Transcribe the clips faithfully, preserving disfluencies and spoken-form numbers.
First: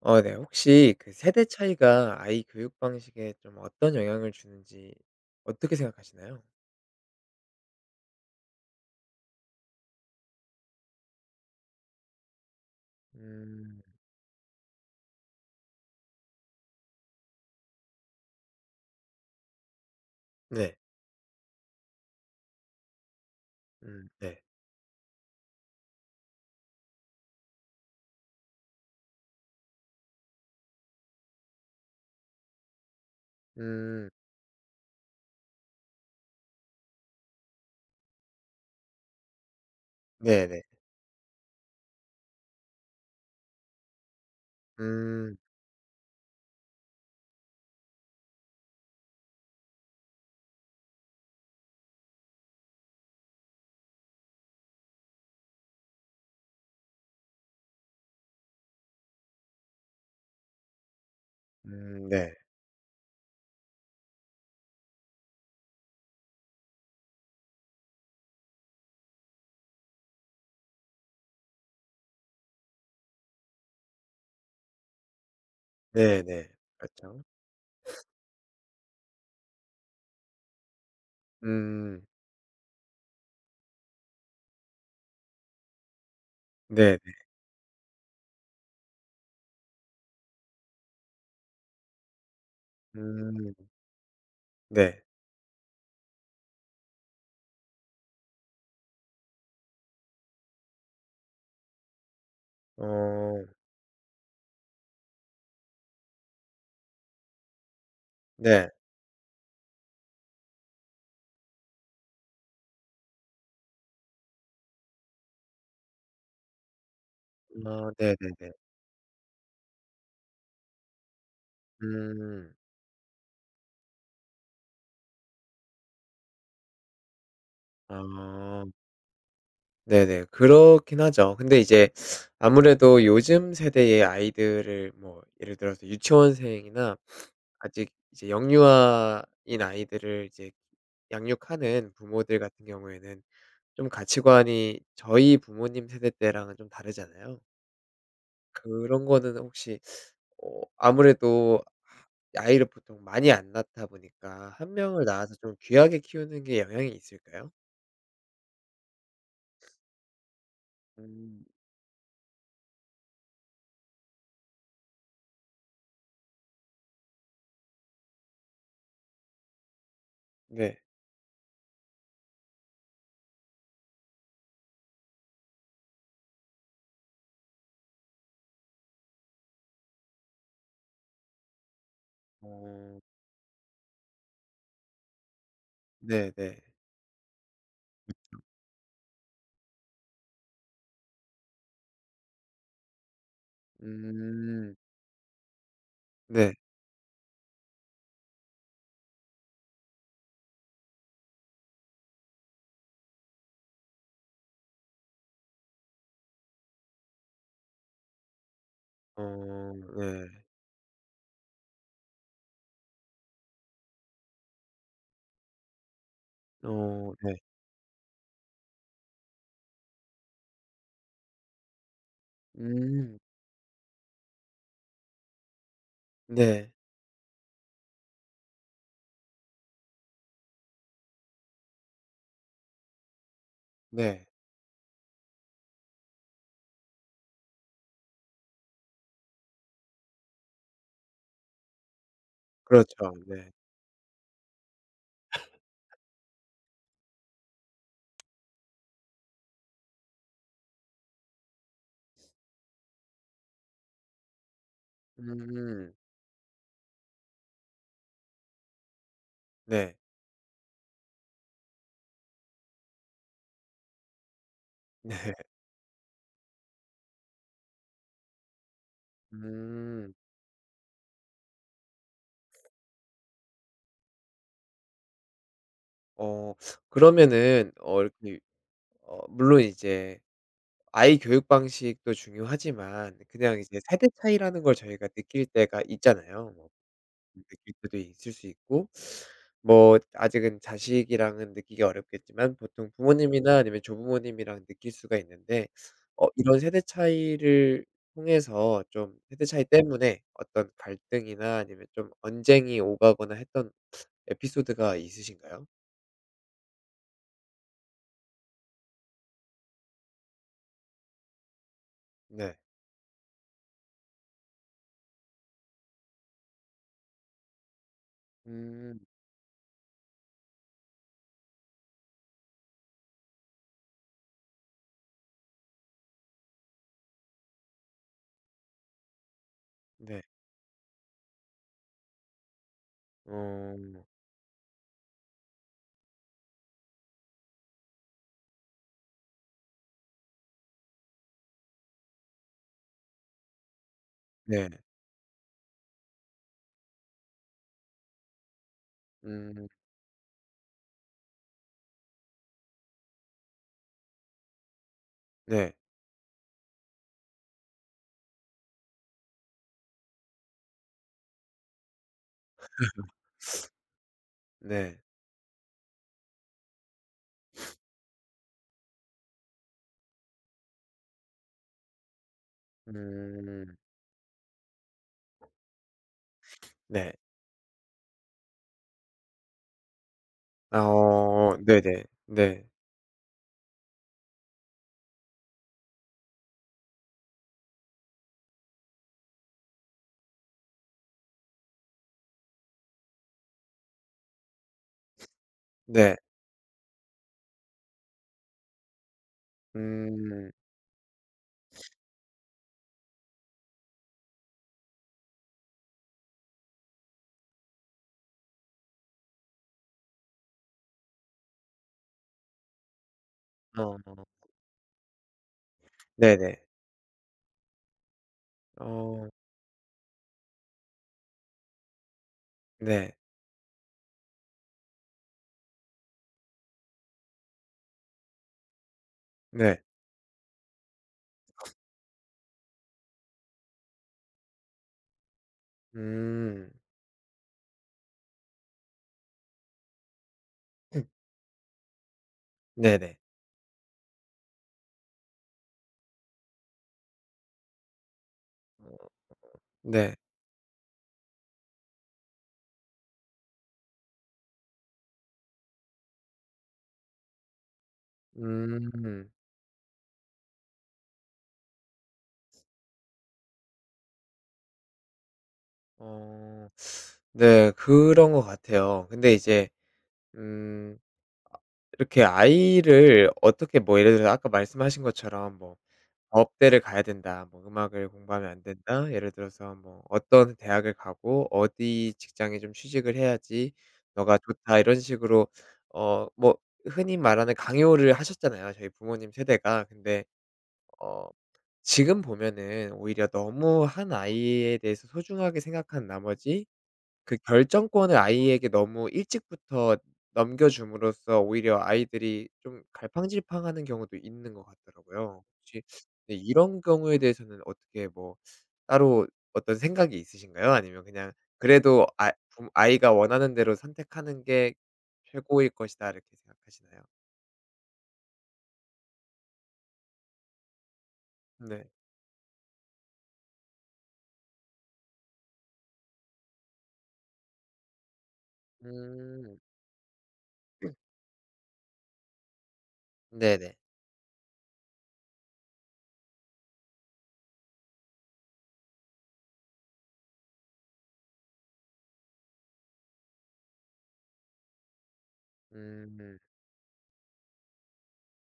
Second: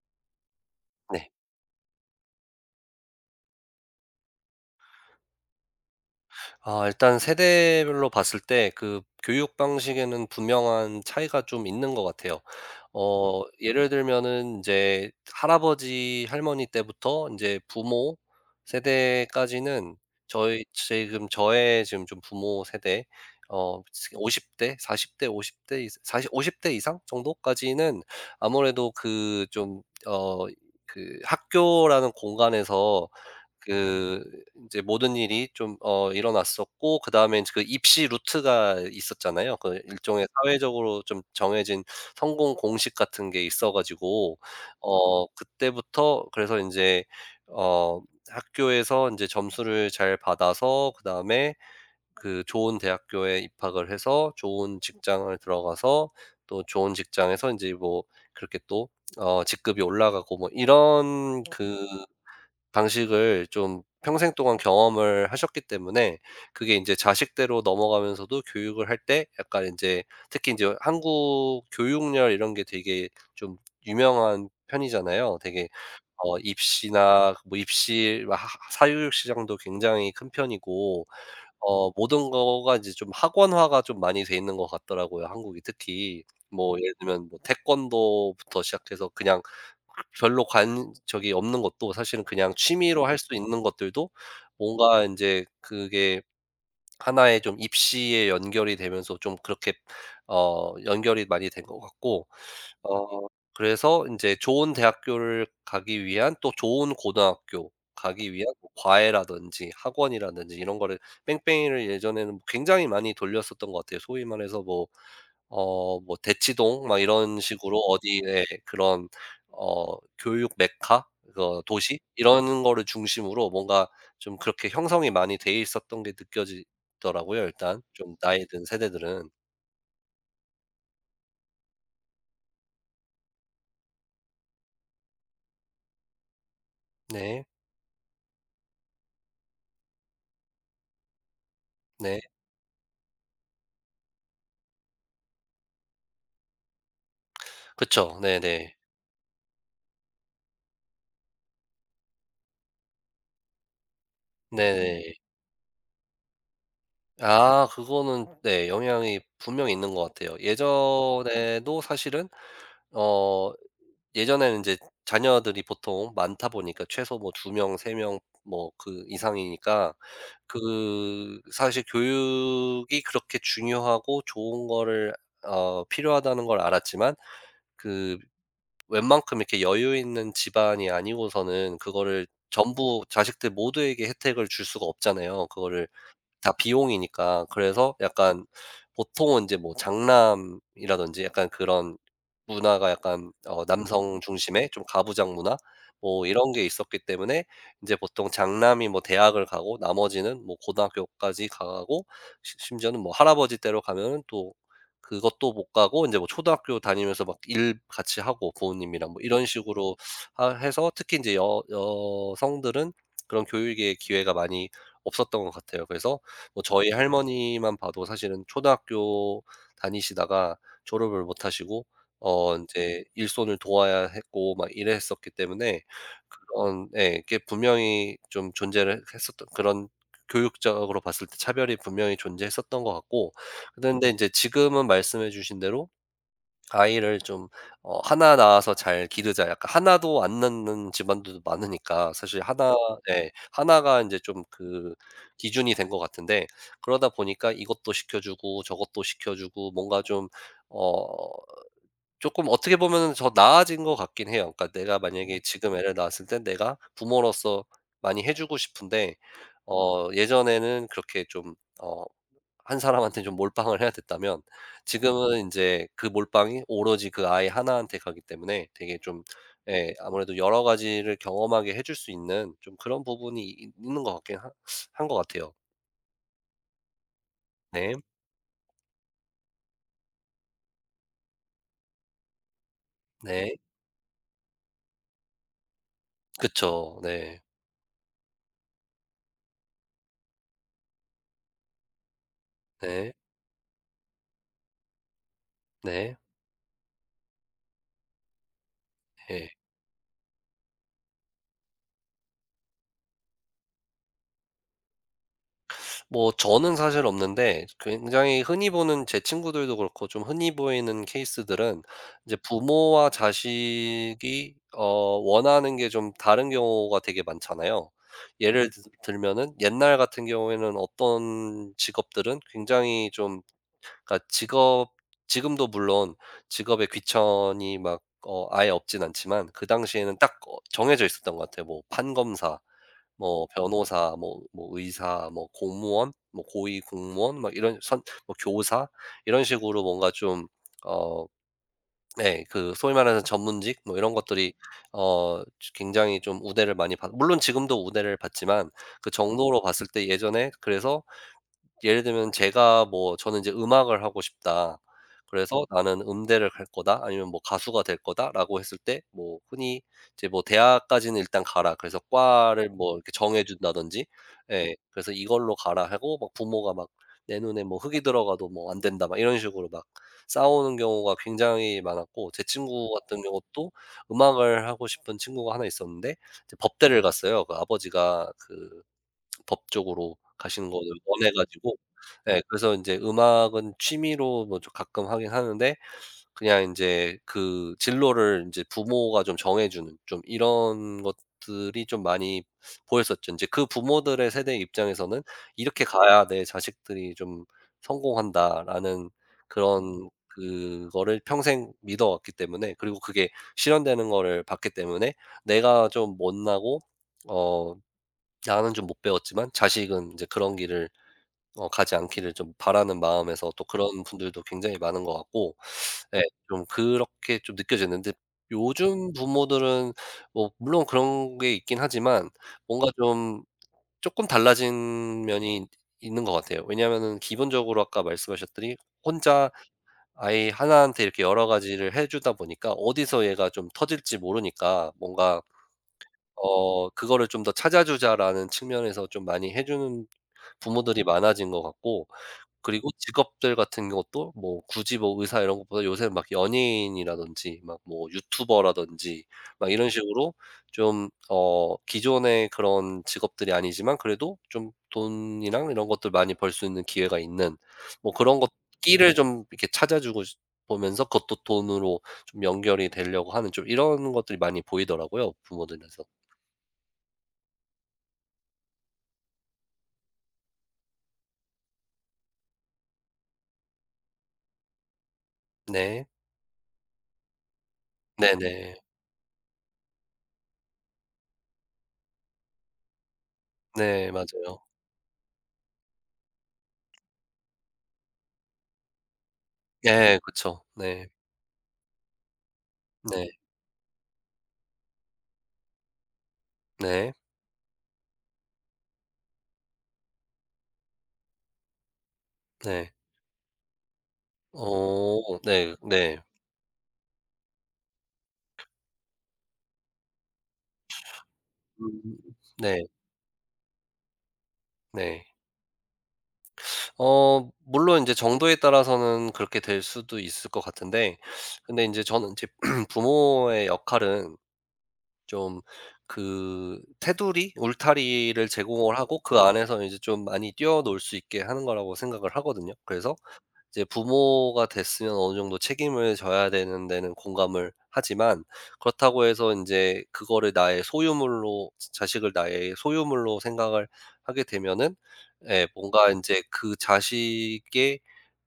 어 네. 혹시 그 네. 세대 차이가 아이 교육 방식에 좀 어떤 영향을 주는지 어떻게 생각하시나요? 아 일단 세대별로 봤을 때 그 교육 방식에는 분명한 차이가 좀 있는 것 같아요. 어 음. 예를 들면은 이제 할아버지 할머니 때부터 이제 부모 세대까지는 저희 네. 지금 저의 지금 좀 부모 세대 어음 네. 오십 대 사십 대 오십 대 이상 사십 오십 대 이상 정도까지는 아무래도 그 좀 어 그 학교라는 공간에서 음 그 이제 모든 일이 좀 어 일어났었고, 그다음에 인제 그 입시 루트가 있었잖아요. 그 일종의 네네. 사회적으로 좀 정해진 성공 공식 같은 게 있어 가지고 어 음. 그때부터, 그래서 인제 어 학교에서 인제 점수를 잘 받아서, 그다음에 그 좋은 대학교에 입학을 해서 좋은 직장을 들어가서, 또 좋은 직장에서 인제 뭐 그렇게 또 어 직급이 올라가고 뭐 이런 그 음 네. 방식을 좀 평생 동안 경험을 하셨기 때문에 그게 인제 자식대로 넘어가면서도 교육을 할 때 약간 인제 특히 인제 한국 교육열 이런 게 되게 좀 유명한 편이잖아요. 되게 어 네네. 그렇죠. 입시나 뭐 입시 막 하 사교육 시장도 굉장히 큰 편이고, 어 음. 모든 거가 이제 좀 학원화가 좀 많이 돼 있는 것 같더라고요, 한국이 특히. 뭐 예를 네네. 들면 뭐 태권도부터 시작해서 그냥 별로 관적이 없는 것도 사실은 그냥 취미로 할, 네, 수 음 있는 것들도 네. 뭔가 인제 그게 하나의 좀 입시에 연결이 되면서 좀 그렇게 어 연결이 많이 된 것 같고, 어 어 그래서 인제 좋은 대학교를 가기 위한, 또 좋은 고등학교 가기 위한 네. 뭐 과외라든지 학원이라든지 이런 거를 뺑뺑이를 예전에는 뭐 굉장히 많이 돌렸었던 것 같아요. 소위 말해서 뭐 어 뭐 대치동 막 이런 식으로 아 어디 에 네네네. 그런 어 교육 메카 그 도시 음. 이런 거를 중심으로 뭔가 좀 그렇게 형성이 많이 돼 있었던 게 느껴지더라고요, 일단 좀 나이 든 아 세대들은. 네네. 그렇긴 하죠. 근데 이제 아무래도 요즘 세대의 아이들을 뭐 예를 들어서 유치원생이나 네. 아직 이제 영유아인 아이들을 이제 양육하는 네. 부모들 같은 경우에는 좀 가치관이 저희 부모님 세대 때랑은 좀 다르잖아요. 그쵸. 네네. 그런 거는 혹시 어 아무래도 아이를 보통 많이 안 낳다 보니까 한 명을 네네. 낳아서 좀 귀하게 키우는 게 영향이 있을까요? 아 그거는 네, 영향이 분명히 있는 것 같아요. 음 예전에도 사실은 어 예전에는 이제 자녀들이 보통 많다 보니까 최소 뭐 두 명, 세 명 뭐 그 이상이니까 네. 그 사실 교육이 그렇게 중요하고 좋은 거를 어 필요하다는 걸 알았지만 그 웬만큼 이렇게 여유 있는 집안이 아니고서는 그거를 어 전부 자식들 모두에게 혜택을 줄 수가 없잖아요. 그거를 다 네네. 비용이니까. 그래서 약간 보통은 이제 뭐 장남이라든지 약간 그런 문화가 약간 어 남성 중심의 음 좀 가부장 문화 뭐 이런 네. 게 있었기 때문에 인제 보통 장남이 뭐 대학을 가고, 나머지는 뭐 고등학교까지 가고, 시 심지어는 뭐 할아버지 댁으로 가면은 또 그것도 못 가고 인제 뭐 초등학교 다니면서 막 일 같이 하고 부모님이랑 뭐 어 이런 식으로 네. 하 해서 특히 인제 여 여성들은 그런 교육의 기회가 많이 없었던 것 같아요. 그래서 뭐 저희 어 네. 할머니만 봐도 사실은 초등학교 다니시다가 졸업을 못 하시고 어 인제 음 일손을 도와야 했고 막 이랬었기 때문에 네. 그런 예 이게 분명히 좀 존재를 했었던 그런 교육적으로 봤을 때 차별이 분명히 존재했었던 것 같고, 그런데 네. 인제 지금은 말씀해 주신 대로 아이를 좀어나 낳아서 잘 기르자, 약간 나도 안 낳는 집안들도 많으니까 사실 하나, 그렇죠. 예 네. 나가 이제 좀 그 기준이 된 것 같은데 그러다 보니까 이것도 시켜 주고 저것도 시켜 주고 뭔가 좀 어 조금 어떻게 보면 더 나아진 것 같긴 해요. 그러니까 내가 만약에 지금 애를 음. 낳았을 때 내가 부모로서 많이 해 주고 싶은데 네. 어 예전에는 그렇게 좀어 한 사람한테 좀 몰빵을 해야 됐다면 네. 지금은 인제 그 몰빵이 오로지 그 아이 하나한테 가기 때문에 되게 좀 예 음. 아무래도 여러 가지를 경험하게 해줄 수 있는 좀 그런 부분이 있 있는 것 같긴 하 한 것 같아요. 어 그러면은 네. 어 이렇게 어 물론 이제 아이 교육 방식도 중요하지만 네. 그냥 이제 세대 차이라는 걸 저희가 느낄 때가 있잖아요. 뭐 그쵸. 네. 느낄 때도 있을 수 있고 뭐 아직은 자식이랑은 느끼기 어렵겠지만 보통 네. 부모님이나 아니면 조부모님이랑 느낄 수가 있는데 네. 어 이런 세대 차이를 통해서 좀 세대 예. 차이 때문에 어떤 갈등이나 아니면 좀 언쟁이 오가거나 했던 에피소드가 있으신가요? 뭐 저는 사실 없는데 굉장히 흔히 보는 제 친구들도 그렇고 좀 흔히 보이는 케이스들은 이제 네. 부모와 자식이 어 원하는 게 좀 다른 경우가 되게 많잖아요. 예를 드 음 들면은 옛날 같은 경우에는 어떤 직업들은 굉장히 좀 그러니까 직업, 지금도 물론 직업에 귀천이 막 어 아예 없진 않지만 그 당시에는 네. 딱 어 정해져 있었던 것 같아요. 뭐 판검사, 뭐 어 변호사, 뭐 뭐 의사, 뭐 공무원, 뭐 고위 공무원 막 이런 선, 뭐 교사 이런 식으로 뭔가 좀 어 네 그 소위 말하는 전문직 뭐 이런 것들이 네. 어 굉장히 좀 우대를 많이 받, 물론 지금도 우대를 받지만 그 정도로 음. 봤을 때 예전에, 그래서 예를 들면 제가 뭐 저는 이제 '음악을 하고 싶다. 그래서 네. 나는 음대를 갈 거다.' 아니면 뭐 '가수가 될 거다.'라고 했을 때 뭐 흔히 이제 뭐 "대학까지는 일단 가라." 그래서 과를 뭐 이렇게 정해 준다든지 예 네. 그래서 "이걸로 가라." 하고 막 부모가 막 "내 눈에 뭐 흙이 들어가도 뭐 안 된다." 막 이런 식으로 막 싸우는 경우가 굉장히 많았고, 제 친구 같은 경우도 음 음악을 하고 싶은 친구가 하나 있었는데 이제 법대를 네. 갔어요. 그 아버지가 그 법 쪽으로 가시는 아 거를 원해 어 가지고 네네. 예 네. 그래서 인제 음악은 취미로 뭐 좀 가끔 하긴 하는데 그냥 인제 그 진로를 인제 부모가 좀 정해 주는 좀 이런 것들이 좀 많이 보였었죠. 인제 그 부모들의 세대 입장에서는 '이렇게 네. 가야 내 자식들이 좀 성공한다.'라는 그런 음. 그거를 평생 믿어 왔기 때문에, 그리고 그게 실현되는 거를 봤기 때문에 내가 좀 못나고 어 나는 좀 못 배웠지만 자식은 이제 그런 길을 어 가지 않기를 좀 바라는 마음에서 또 어. 그런 분들도 굉장히 많은 것 같고, 예 네네. 좀 그렇게 좀 느껴지는데 요즘 어. 부모들은 뭐 물론 그런 게 있긴 하지만 뭔가 네. 좀 조금 달라진 면이 있는 것 같아요. 왜냐하면은 기본적으로 아까 말씀하셨더니 혼자 네. 아이 하나한테 이렇게 여러 가지를 해 주다 보니까 어디서 얘가 좀 터질지 모르니까 뭔가 음. 어 '그거를 좀 더 찾아 주자.'라는 측면에서 좀 많이 해 주는 부모들이 많아진 것 같고, 그리고 네네. 직업들 같은 것도 뭐 굳이 뭐 의사 이런 것보다 요새는 막 연예인이라든지 막 뭐 어. 유튜버라든지 막 이런 네. 식으로 좀 어 기존의 그런 직업들이 아니지만 그래도 좀 돈이랑 이런 것들 많이 벌 수 있는 기회가 있는 뭐 그런 것 끼를 음. 좀 이렇게 찾아 주고 시 보면서 그것도 돈으로 좀 연결이 되려고 하는 좀 이런 것들이 많이 보이더라고요, 부모들에서. 어. 네. 그런 것 같아요. 근데 이제 음 이렇게 아이를 어떻게 뭐 예를 들어서 아까 말씀하신 것처럼 뭐 네. 업대를 가야 된다. 뭐 음악을 공부하면 안 네네. 된다. 예를 들어서 뭐 어떤 대학을 가고 어디 직장에 좀 취직을 해야지 네 너가 맞아요. 좋다. 이런 식으로 어 뭐 흔히 말하는 강요를 하셨잖아요, 저희 부모님 세대가. 네 근데 그쵸. 네. 어 지금 보면은 오히려 네. 너무 한 아이에 대해서 소중하게 생각한 나머지 네. 그 결정권을 아이에게 너무 일찍부터 넘겨 줌으로써 오히려 아이들이 좀 네. 갈팡질팡하는 경우도 있는 것 어 같더라고요. 네. 혹시 네. 네 이런 경우에 대해서는 어떻게 뭐 따로 어떤 생각이 있으신가요? 아니면 그냥 음 그래도 아 부 네. 아이가 원하는 대로 선택하는 게 네. 최고일 것이다 이렇게 생각하시나요? 어 물론 인제 정도에 따라서는 그렇게 될 수도 있을 것 같은데 근데 네. 인제 저는 인제 부모의 역할은 좀 그 테두리, 울타리를 제공을 하고 그 음. 안에서 인제 좀 많이 뛰어놀 수 있게 하는 거라고 생각을 하거든요. 그래서 네네. 이제 부모가 됐으면 어느 정도 책임을 져야 되는 데는 공감을 하지만, 그렇다고 해서 이제 그거를 나의 소유물로 자식을 나의 소유물로 생각을 하게 되면은 예 뭔가 이 음. 제 그 자식의,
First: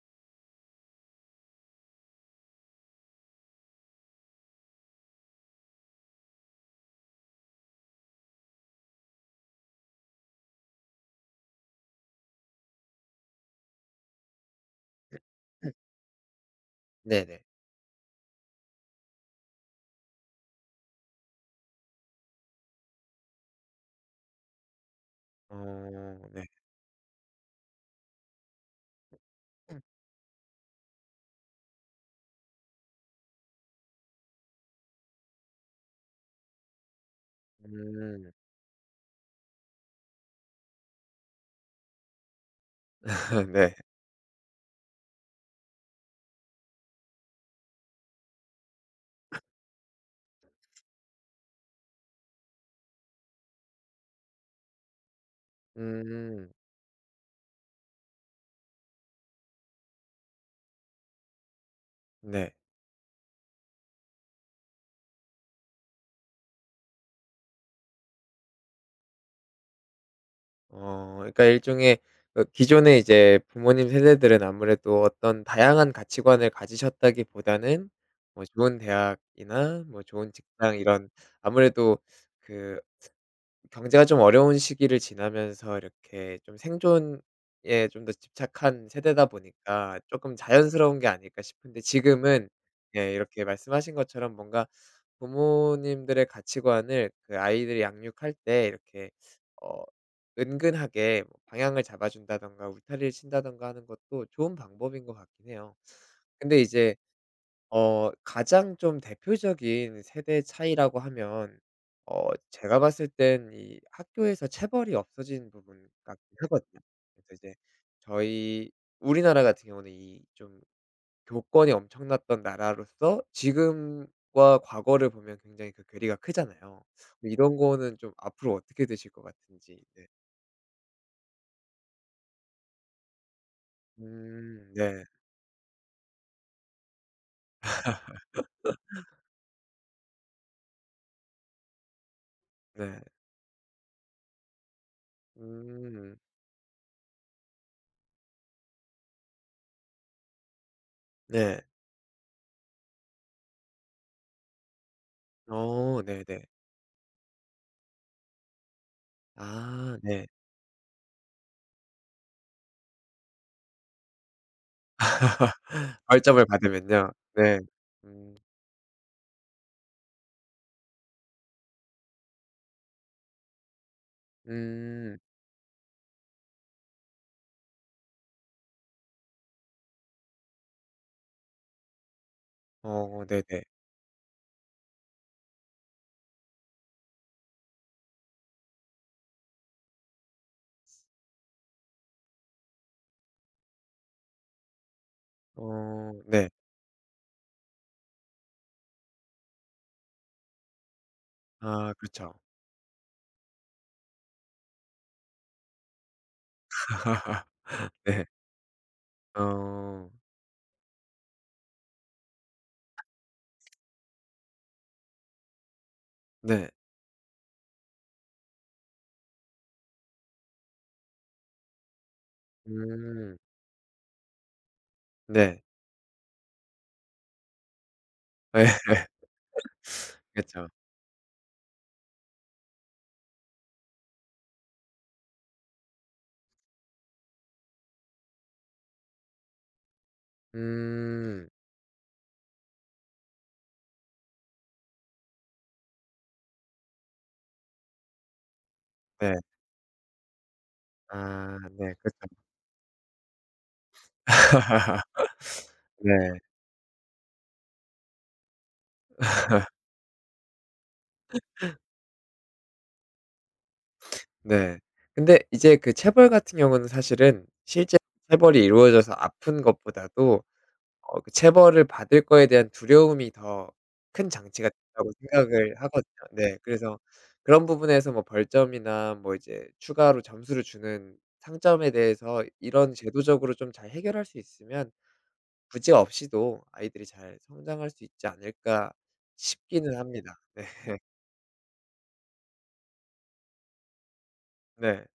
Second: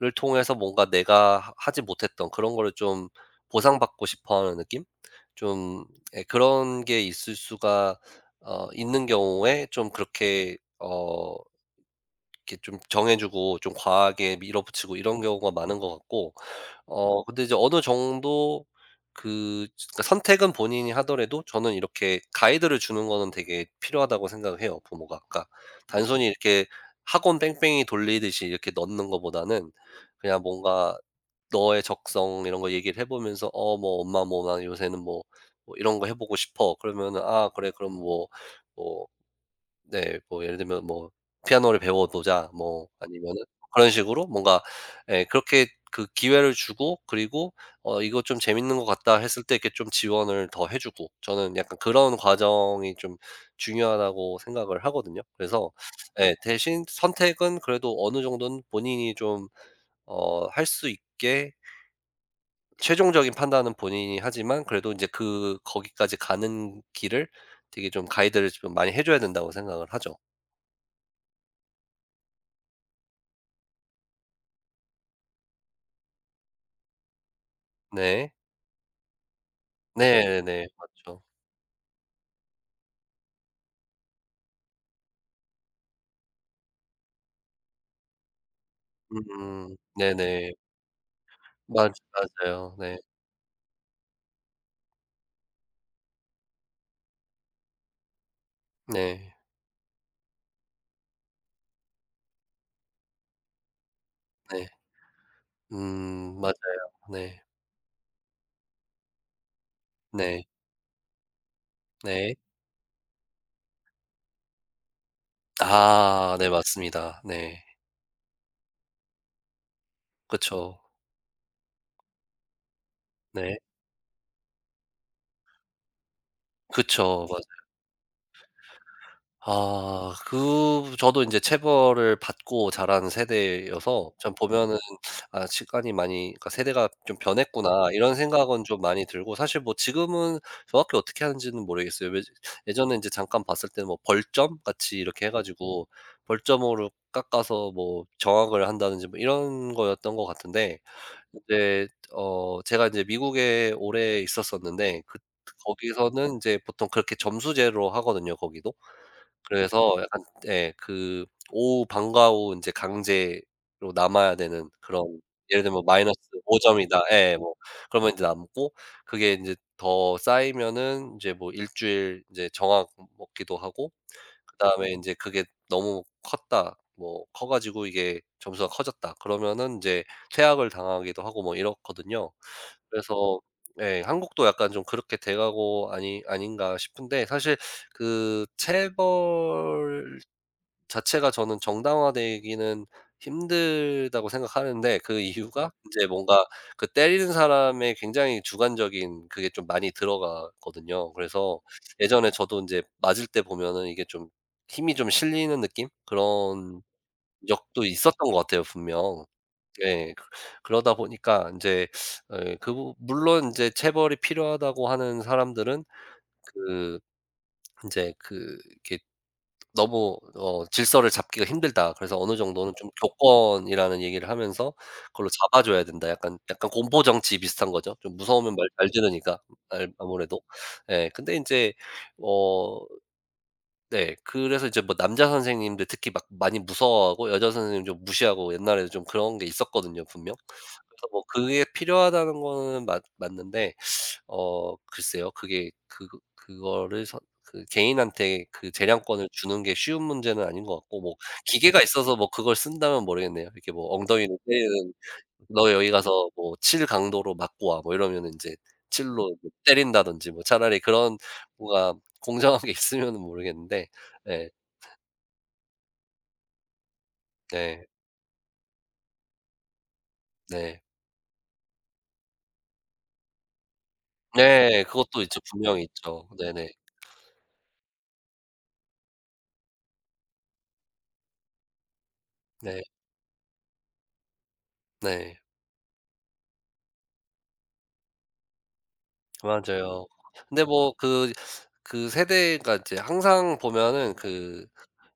를 통해서 뭔가 내가 하 하지 못했던 그런 거를 좀 보상받고 싶어 하는 느낌? 좀 예 그런 게 있을 수가 어 있는 경우에 좀 그렇게 어 이렇게 좀 정해 주고 좀 과하게 밀어붙이고 이런 경우가 많은 것 같고, 어 네네. 근데 이제 어느 정도 그, 그러니까 선택은 본인이 하더라도 저는 이렇게 가이드를 주는 거는 되게 필요하다고 생각을 해요, 부모가. 그러니까 어 단순히 네. 이렇게 학원 뺑뺑이 돌리듯이 이렇게 넣는 것보다는 그냥 뭔가 너의 적성 이런 거 얘기를 해 보면서 "어 뭐 엄마 뭐나 요새는 뭐 뭐 이런 거 해 보고 싶어." 그러면은 "아 그래 그럼 뭐 음. 뭐 네. 뭐 예를 들면 뭐 피아노를 배워 보자." 뭐 아니면은 네. 그런 식으로 뭔가 예 그렇게 그 기회를 주고, 그리고 어 "이거 좀 재밌는 것 같다." 했을 때 이렇게 좀 지원을 더 해 주고, 저는 약간 그런 과정이 좀 중요하다고 생각을 하거든요. 그래서 예 음. 대신 선택은 그래도 어느 정도는 본인이 좀 어 할 수 있게, 네. 최종적인 판단은 본인이 하지만 그래도 이제 그 거기까지 가는 길을 되게 좀 가이드를 좀 많이 해 줘야 된다고 생각을 하죠. 어 그러니까 일종의 그 기존에 이제 부모님 세대들은 아무래도 어떤 다양한 가치관을 가지셨다기보다는 네. 뭐 좋은 대학이나 뭐 좋은 네네네. 직장 이런 맞죠. 아무래도 그 경제가 좀 어려운 시기를 지나면서 이렇게 좀 생존에 좀 더 집착한 세대다 음음. 보니까 조금 네네. 자연스러운 게 아닐까 싶은데 맞 지금은 맞아요. 네. 예 이렇게 말씀하신 것처럼 뭔가 부모님들의 가치관을 그 아이들이 양육할 때 이렇게 네. 어 은근하게 뭐 방향을 잡아 준다든가 울타리를 친다든가 하는 것도 좋은 네. 방법인 것 같긴 해요. 음 맞아요. 근데 이제 네. 어 가장 좀 대표적인 세대 네. 차이라고 하면 어 네. 제가 봤을 땐 이 학교에서 체벌이 없어진 부분 아 같긴 네 하거든요. 맞습니다. 그래서 이제 네. 저희 우리나라 같은 경우는 이 좀 그쵸. 교권이 엄청났던 나라로서 네. 지금과 과거를 보면 굉장히 그 괴리가 크잖아요. 그쵸. 맞아 이런 거는 좀 앞으로 어떻게 되실 것 같은지. 네. 아 그 저도 인제 체벌을 받고 자란 세대여서 참 음 보면은 네. 아 시간이 많이, 그러니까 '세대가 좀 변했구나.' 이런 생각은 좀 많이 들고, 사실 뭐 지금은 정확히 어떻게 하는지는 모르겠어요. 왜 예전에 네. 인제 잠깐 봤을 때는 뭐 벌점 같이 이렇게 해 가지고 음. 벌점으로 깎아서 뭐 정학을 한다든지 뭐 이런 거였던 것 같은데 네. 인제 어 제가 인제 미국에 오래 있었었는데 그 어 거기서는 네네. 인제 보통 그렇게 점수제로 하거든요, 거기도. 그래서 아 약간 네. 예 그 오후 방과 후 인제 강제로 남아야 되는 그런, 예를 들면 뭐 마이너스 벌점을 오 점이다. 받으면요. 예 뭐 네. 그러면 인제 음. 남고, 그게 인제 더 쌓이면은 인제 뭐 일 주일 인제 정학 먹기도 하고, 그다음에 인제 음. 그게 너무 컸다. 뭐 커 가지고 이게 점수가 커졌다. 그러면은 인제 퇴학을 당하기도 하고 뭐 이렇거든요. 어 그래서 네네. 예 한국도 약간 좀 그렇게 돼 가고 아니 아닌가 싶은데 사실 그 체벌 자체가 저는 정당화되기는 힘들다고 생각하는데, 그 이유가 이제 어 뭔가 네. 그 때리는 사람의 굉장히 주관적인 그게 좀 많이 들어가거든요. 그래서 아 예전에 그렇죠. 저도 이제 맞을 때 보면은 이게 좀 힘이 좀 실리는 느낌? 그런 적도 있었던 네. 것 같아요 분명. 어 네. 그 그러다 보니까 이제그부 물론 이제 체벌이 필요하다고 하는 사람들은 네. 그 이제 그 이렇게 너무 어 질서를 잡기가 힘들다. 그래서 어느 정도는 좀 음. 교권이라는 얘기를 하면서 그걸로 잡아 네. 줘야 된다. 약간 약간 공포 정치 비슷한 거죠. 좀 무서우면 네, 말 잘 들으니까 알 아무래도. 그죠. 예. 근데 이제어 네. 그래서 이제 뭐 남자 선생님들 특히 막 많이 무서워하고, 여자 선생님 좀 무시하고, 옛날에 좀 그런 게 있었거든요 분명. 그래서 뭐 음. 그게 필요하다는 거는 맞 맞는데 어 글쎄요. 그게 그 그거를 선 그 개인한테 그 재량권을 네. 주는 게 쉬운 문제는 아닌 것 같고, 뭐 아 기계가 네. 그 있어서 뭐 그걸 쓴다면 모르겠네요. 이렇게 뭐 엉덩이를 때리는 "너 여기 네. 가서 뭐 칠 강도로 맞고 와." 뭐 이러면은 인제 칠로 뭐 때린다든지 뭐 차라리 그런 뭔가 공정한 게 있으면은 모르겠는데 예. 네. 근데 이제 그 체벌 같은 경우는 사실은 네. 실제 체벌이 이루어져서 아픈 것보다도 네. 어 그 체벌을 받을 거에 대한 두려움이 더 큰 장치가 네. 된다고 그것도 있죠. 생각을 분명히 하거든요. 있죠. 네. 네네. 그래서 그런 부분에서 뭐 벌점이나 뭐 이제 추가로 점수를 주는 상점에 대해서 네. 이런 제도적으로 좀 잘 해결할 수 있으면 네. 부재 없이도 아이들이 잘 성장할 수 있지 않을까 싶기는 맞아요. 합니다. 근데 네. 뭐그 그 세대가 이제 항상 보면은 그 네.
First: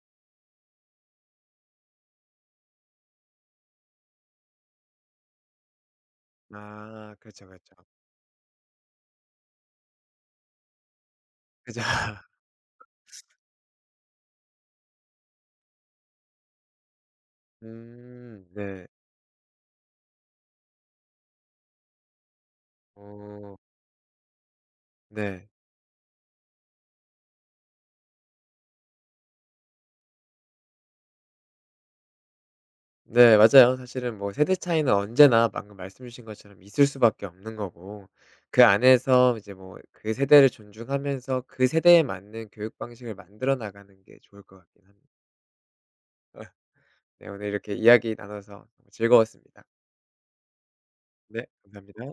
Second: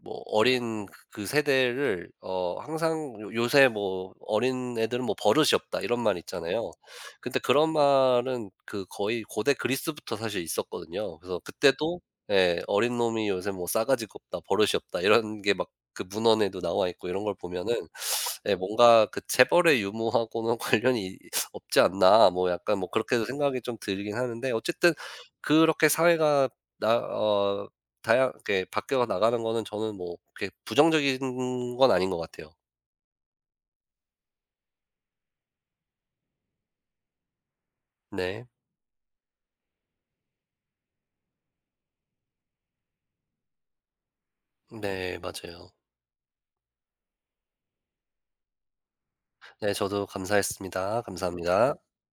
뭐 어린 그 세대를 어 항상 요 요새 뭐 "어린 애들은 뭐 버릇이 없다." 이런 말 있잖아요. 아 근데 그렇죠, 그런 그렇죠. 말은 그 거의 고대 그리스부터 사실 있었거든요. 그래서 그죠. 그때도 예 "어린 놈이 요새 뭐 싸가지가 없다. 버릇이 없다." 이런 게 막 그 문헌에도 나와 있고. 이런 걸 보면은 음 예, 네. '뭔가 그 재벌의 유무하고는 관련이 없지 않나.' 뭐 약간 뭐 그렇게도 어 생각이 좀 들긴 하는데 어쨌든 네. 그렇게 사회가 나 어 다양 이렇게 바뀌어 나가는 거는 저는 뭐 그렇게 부정적인 건 아닌 것 같아요. 네 맞아요. 사실은 뭐 세대 차이는 언제나 방금 말씀 주신 것처럼 있을 수밖에 없는 거고 네. 그 안에서 이제 뭐 그 세대를 존중하면서 그 세대에 맞는 교육 방식을 만들어 나가는 게 좋을 것 같긴 합니다. 네, 맞아요. 네 오늘 이렇게 이야기 나눠서 즐거웠습니다. 네, 저도 감사했습니다. 네 감사합니다. 감사합니다.